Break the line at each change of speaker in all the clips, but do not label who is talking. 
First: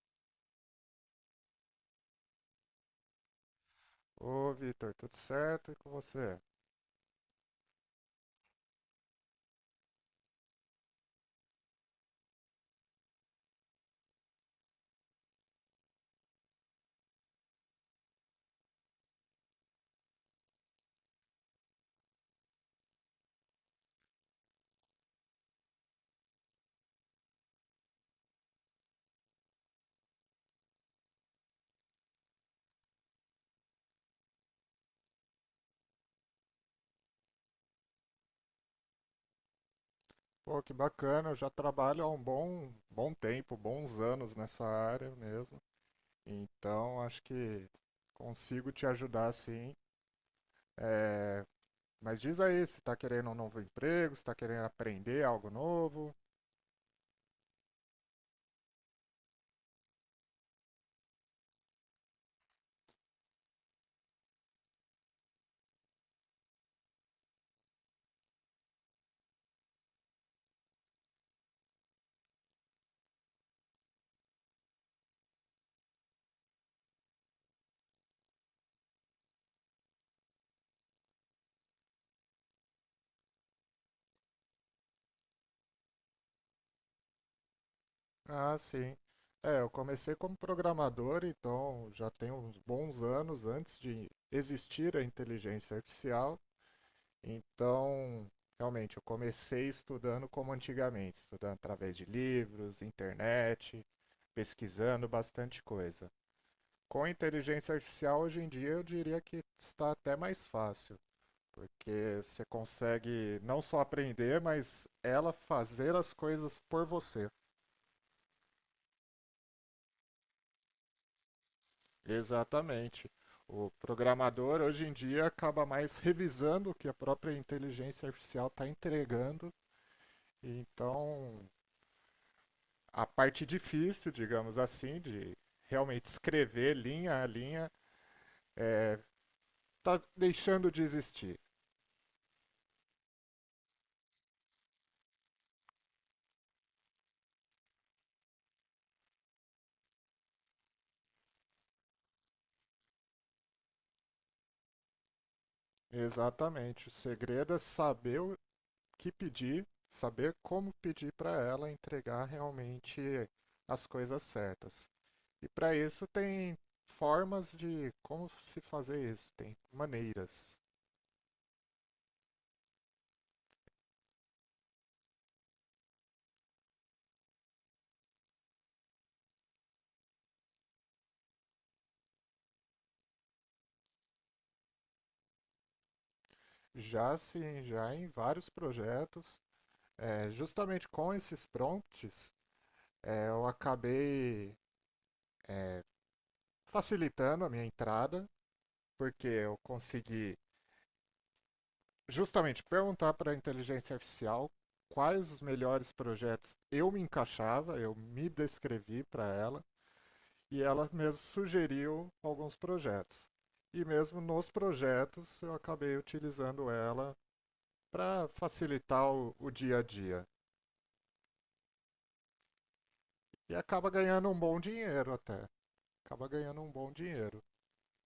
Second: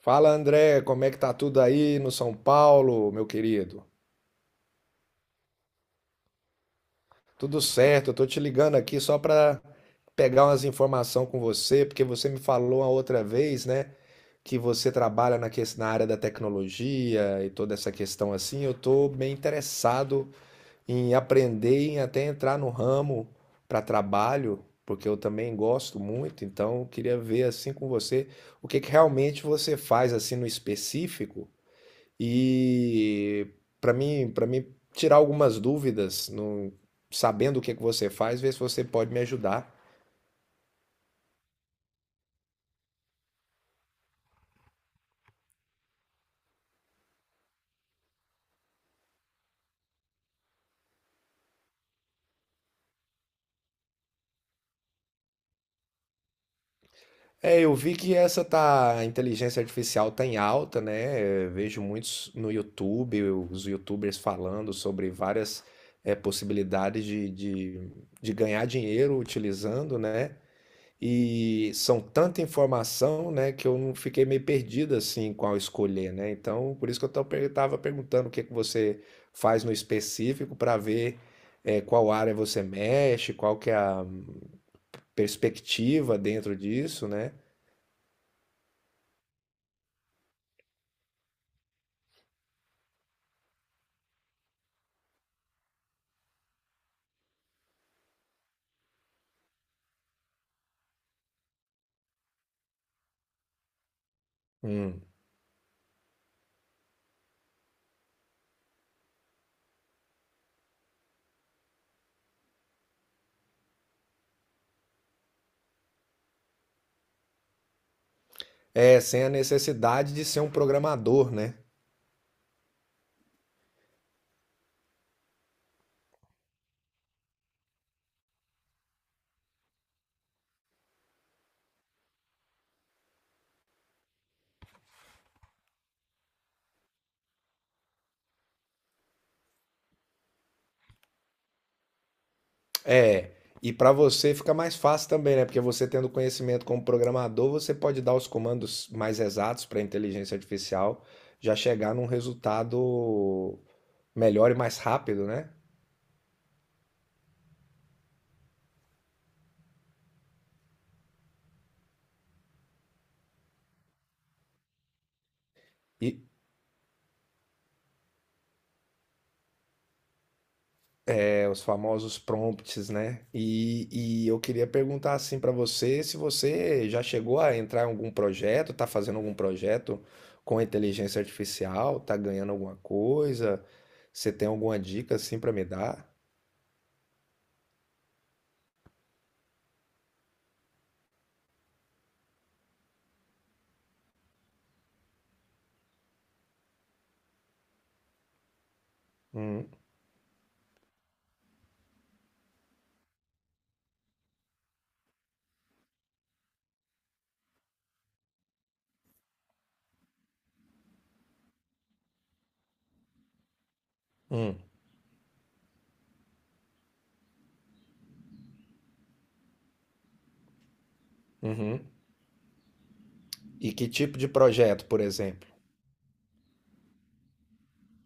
Fala, André, como é que tá tudo aí no São Paulo, meu querido?
Ô, Vitor, tudo certo? E com você?
Tudo certo, eu tô te ligando aqui só para pegar umas informações com você, porque você me falou a outra vez, né, que você trabalha na, na área da tecnologia e toda essa questão assim. Eu tô bem interessado em aprender, em até entrar no ramo para trabalho, porque eu também gosto muito, então eu queria ver assim com você o que que realmente você faz assim no específico. E para mim tirar algumas dúvidas, sabendo o que que você faz, ver se você pode me ajudar.
Pô, que bacana, eu já trabalho há um bom tempo, bons anos nessa área mesmo. Então, acho que consigo te ajudar sim. Mas diz aí, se está querendo um novo emprego, se está querendo aprender algo novo.
É, eu vi que a inteligência artificial tá em alta, né? Eu vejo muitos no YouTube, os YouTubers falando sobre várias possibilidades de ganhar dinheiro utilizando, né? E são tanta informação, né, que eu não fiquei meio perdido assim qual escolher, né? Então, por isso que eu estava perguntando o que que você faz no específico para ver qual área você mexe, qual que é a perspectiva dentro disso, né?
Ah, sim. É, eu comecei como programador, então já tem uns bons anos antes de existir a inteligência artificial. Então, realmente, eu comecei estudando como antigamente, estudando através de livros, internet,
Hum.
pesquisando bastante coisa. Com a inteligência artificial, hoje em dia, eu diria que está até mais fácil, porque você consegue não só aprender, mas ela fazer as coisas por você.
É, sem a necessidade de ser um programador, né?
Exatamente. O programador, hoje em dia, acaba mais revisando o que a própria inteligência artificial está entregando. Então, a parte difícil, digamos assim, de realmente escrever linha a linha, está é, tá deixando de existir.
É, e para você fica mais fácil também, né? Porque você tendo conhecimento como programador, você pode dar os comandos mais exatos para a inteligência artificial já chegar num resultado melhor e mais rápido, né?
Exatamente. O segredo é saber o que pedir, saber como pedir para ela entregar realmente as coisas certas. E para isso
E
tem formas de como se fazer isso, tem maneiras.
é, os famosos prompts, né? E eu queria perguntar assim para você se você já chegou a entrar em algum projeto, tá fazendo algum projeto com inteligência artificial, tá ganhando alguma coisa? Você tem alguma dica assim para me dar?
Já sim, já em vários projetos, é, justamente com esses prompts, é, eu acabei facilitando a minha entrada, porque eu
Hum,
consegui justamente perguntar para a inteligência artificial quais os melhores projetos eu me encaixava, eu me descrevi para ela e ela mesmo sugeriu alguns projetos. E mesmo nos
hum,
projetos eu acabei utilizando ela para facilitar o dia a dia.
uhum.
E
E que
acaba
tipo de
ganhando um bom
projeto, por
dinheiro até.
exemplo?
Acaba ganhando um bom dinheiro.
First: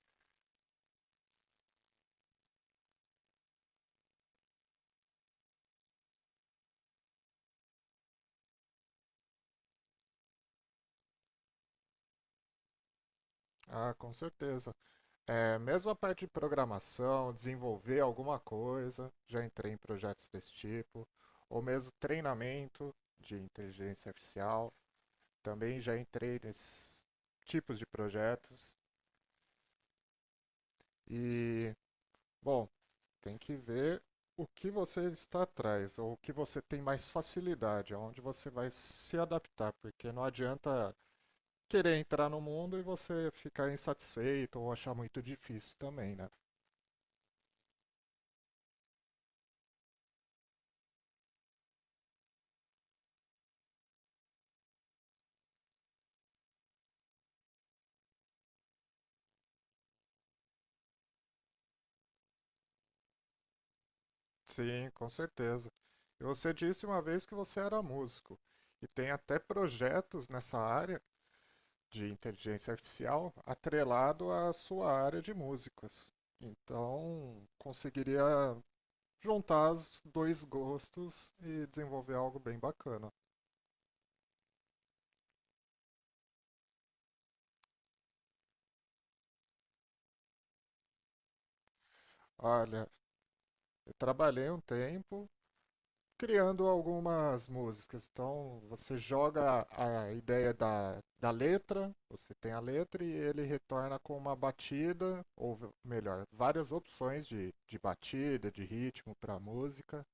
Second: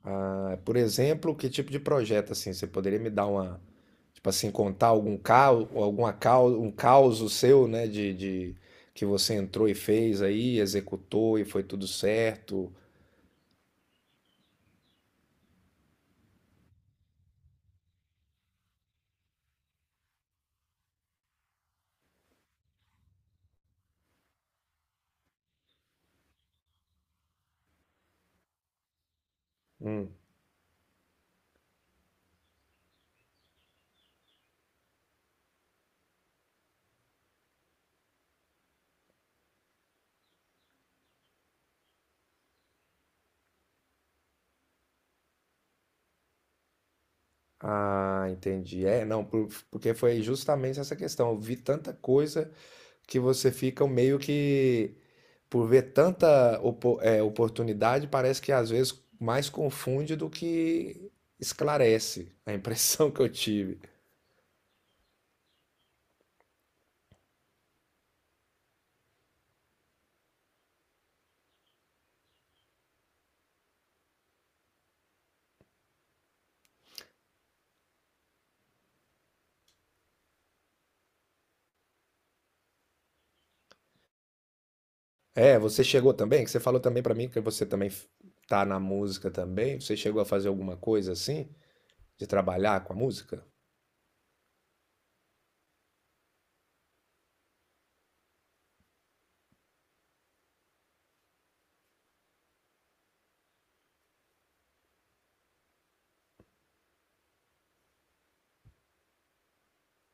Ah, por exemplo, que tipo de projeto assim? Você poderia me dar uma, tipo assim, contar algum caos, alguma caos, um caos seu, né, que você entrou e fez aí, executou e foi tudo certo?
Ah, com certeza. É, mesmo a parte de programação, desenvolver alguma coisa, já entrei em projetos desse tipo, ou mesmo treinamento de inteligência artificial, também já entrei nesses tipos de projetos.
Hum.
E, bom, tem que ver o que você está atrás, ou o que você tem mais facilidade, aonde você vai se adaptar, porque não adianta querer entrar no mundo e você ficar insatisfeito ou achar muito difícil também, né?
Ah, entendi. É, não, porque foi justamente essa questão. Eu vi tanta coisa que você fica meio que, por ver tanta oportunidade, parece que às vezes mais confunde do que esclarece, a impressão que eu tive.
Sim, com certeza. E você disse uma vez que você era músico e tem até projetos nessa área de inteligência artificial atrelado à sua área de músicas. Então, conseguiria juntar os dois gostos e desenvolver algo bem bacana.
É, você chegou também, que você falou também pra mim que você também tá na música também. Você chegou a fazer alguma coisa assim, de trabalhar
Olha,
com a música?
eu trabalhei um tempo criando algumas músicas. Então, você joga a ideia da letra, você tem a letra e ele retorna com uma batida, ou melhor, várias opções de batida, de ritmo para a música.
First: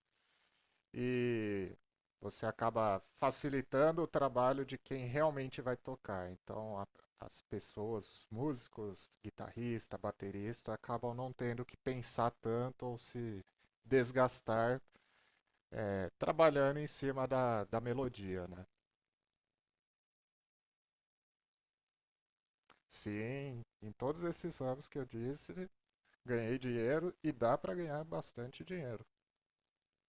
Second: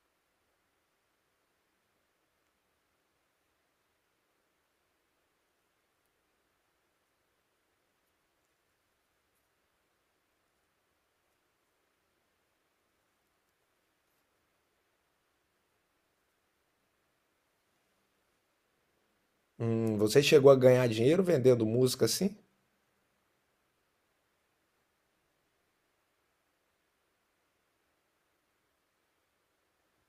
E você acaba facilitando o trabalho de quem realmente vai tocar. Então, as pessoas, músicos, guitarrista, baterista, acabam não tendo que pensar tanto ou se desgastar é, trabalhando em cima da melodia, né?
Você chegou a ganhar dinheiro vendendo música assim?
Sim, em todos esses anos que eu disse, ganhei dinheiro e dá para ganhar bastante dinheiro.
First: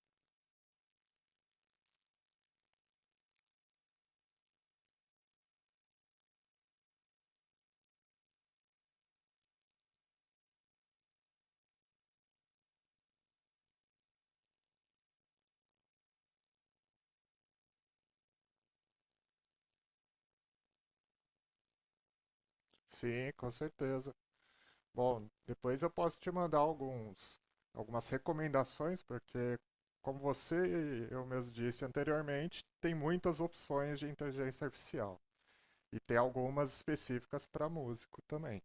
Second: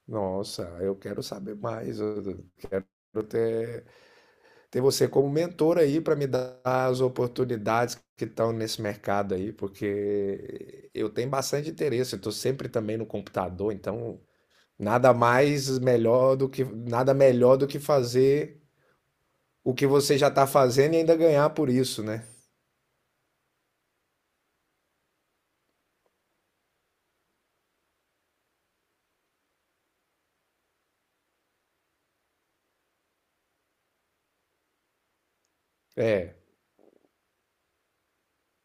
Nossa, eu quero saber mais. Eu até ter você como mentor aí para me dar as oportunidades que estão nesse mercado aí, porque eu tenho bastante interesse, eu estou sempre também no computador, então nada mais melhor do que nada melhor do que fazer o que você já está fazendo e ainda ganhar por isso, né?
Sim, com certeza. Bom, depois eu posso te mandar alguns, algumas recomendações, porque como você e eu mesmo disse anteriormente, tem muitas opções de inteligência artificial e tem
É,
algumas específicas para músico também.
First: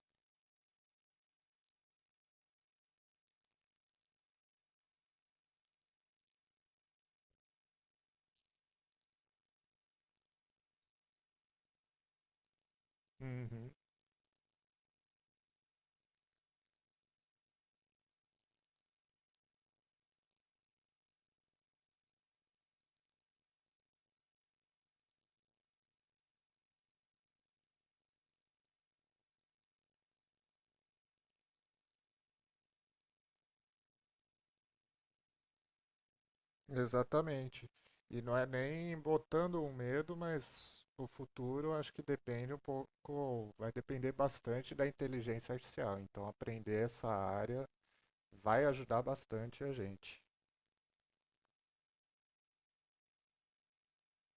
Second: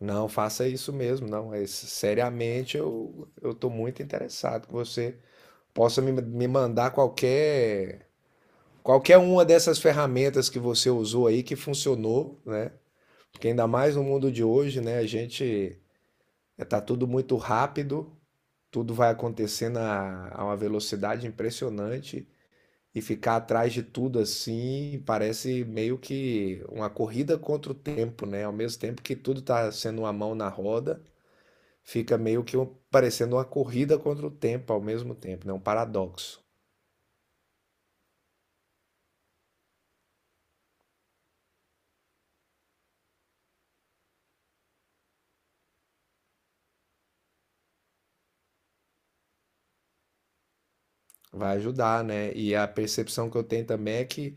não faça isso mesmo, não. É, seriamente, eu estou muito interessado que você possa me mandar qualquer qualquer uma dessas ferramentas que você usou aí que funcionou, né? Porque ainda
Uhum.
mais no mundo de hoje, né? A gente é, tá tudo muito rápido, tudo vai acontecendo a uma velocidade impressionante e ficar atrás de tudo assim parece meio que uma corrida contra o tempo, né? Ao mesmo tempo que tudo tá sendo uma mão na roda, fica meio que parecendo uma corrida contra o tempo ao mesmo tempo, né? Um paradoxo.
Exatamente. E não é nem botando um medo, mas o futuro acho que depende um pouco, vai depender bastante da inteligência artificial. Então aprender essa área vai ajudar bastante a gente.
Vai ajudar, né? E a percepção que eu tenho também é que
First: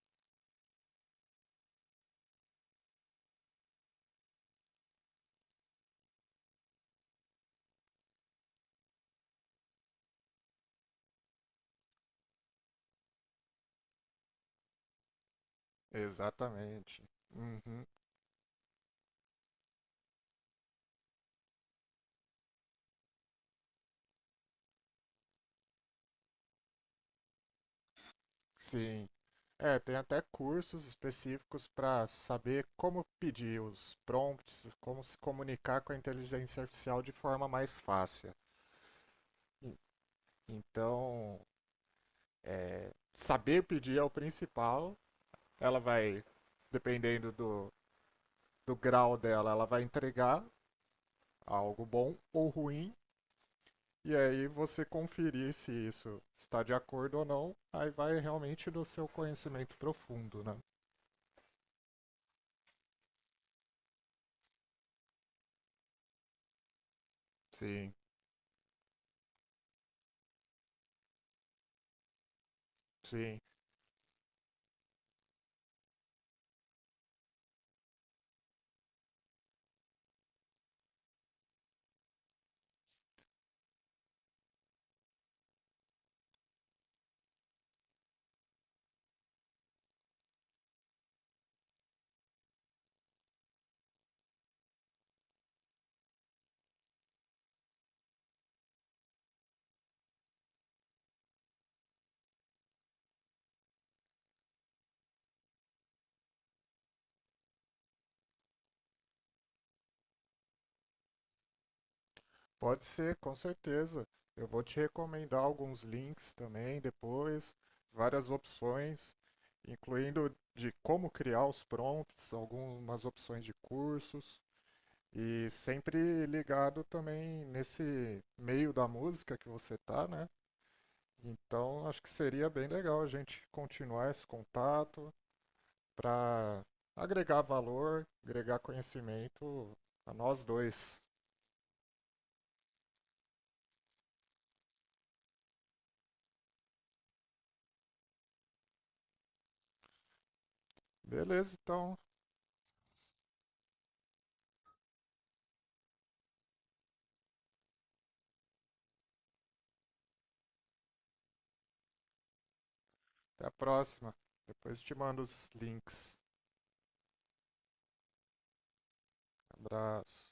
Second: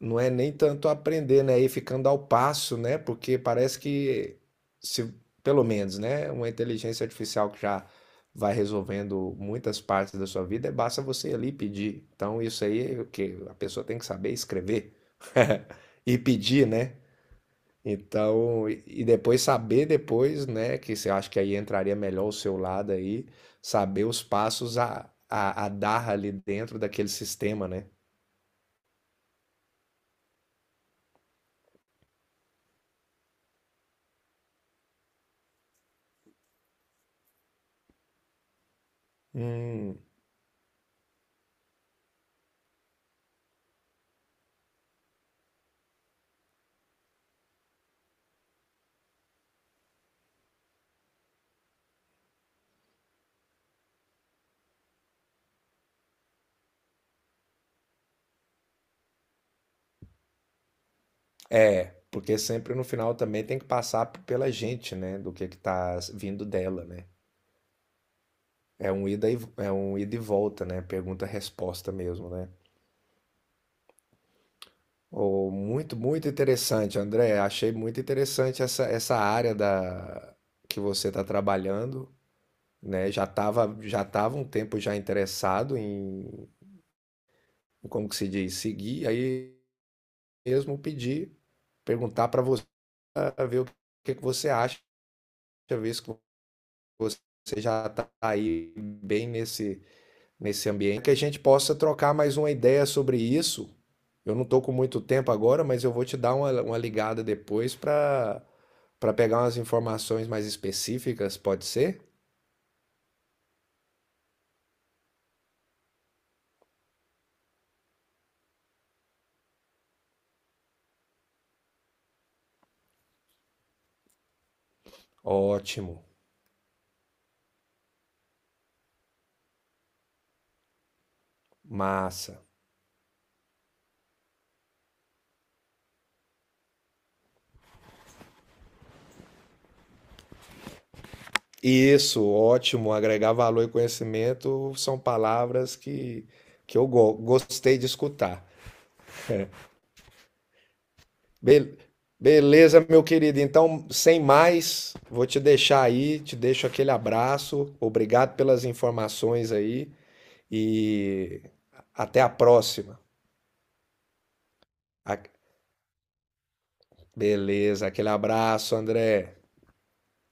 não é nem tanto aprender, né? E ficando ao passo, né? Porque parece que, se, pelo menos, né? Uma inteligência artificial que já vai resolvendo muitas partes da sua vida, é basta você ali pedir. Então, isso aí é o que a pessoa tem que saber escrever e pedir, né?
Exatamente. Uhum.
Então, e depois saber depois, né? Que você acha que aí entraria melhor o seu lado aí, saber os passos a dar ali dentro daquele sistema, né?
Sim. É, tem até cursos específicos para saber como pedir os prompts, como se comunicar com a inteligência artificial de forma mais fácil. E-
Hum.
Então, saber pedir é o principal. Ela vai, dependendo do grau dela, ela vai entregar algo bom ou ruim. E aí você conferir se isso está de acordo ou não, aí vai realmente do seu conhecimento profundo, né?
É, porque sempre no final também tem que passar pela gente, né? Do que vindo dela, né?
Sim,
É um é um ida e volta, né? Pergunta-resposta mesmo, né?
sim.
Oh, muito, muito interessante, André. Achei muito interessante essa, essa área da que você está trabalhando, né? Já tava um tempo já interessado em, como que se diz, seguir, aí mesmo pedir, perguntar para você, ah, ver o que que você acha, ver se você já está aí bem nesse, nesse ambiente, que a gente possa trocar mais uma ideia sobre isso. Eu não estou com muito tempo agora, mas eu vou te dar uma ligada depois para pegar umas informações mais específicas, pode ser?
Pode ser, com certeza. Eu vou te recomendar alguns links também depois, várias opções, incluindo de como criar os prompts, algumas opções de cursos. E
Ótimo,
sempre ligado também nesse meio da música que você tá, né? Então acho que
massa.
seria bem legal a gente continuar esse contato para agregar valor, agregar conhecimento a nós dois.
Isso, ótimo. Agregar valor e conhecimento são palavras que eu gostei de escutar.
Beleza,
Be-
então,
Beleza, meu querido. Então, sem mais, vou te deixar aí, te deixo aquele abraço. Obrigado pelas informações aí e até a próxima.
até a próxima. Depois te mando
A-
os links.
Beleza, aquele abraço, André.
Abraço.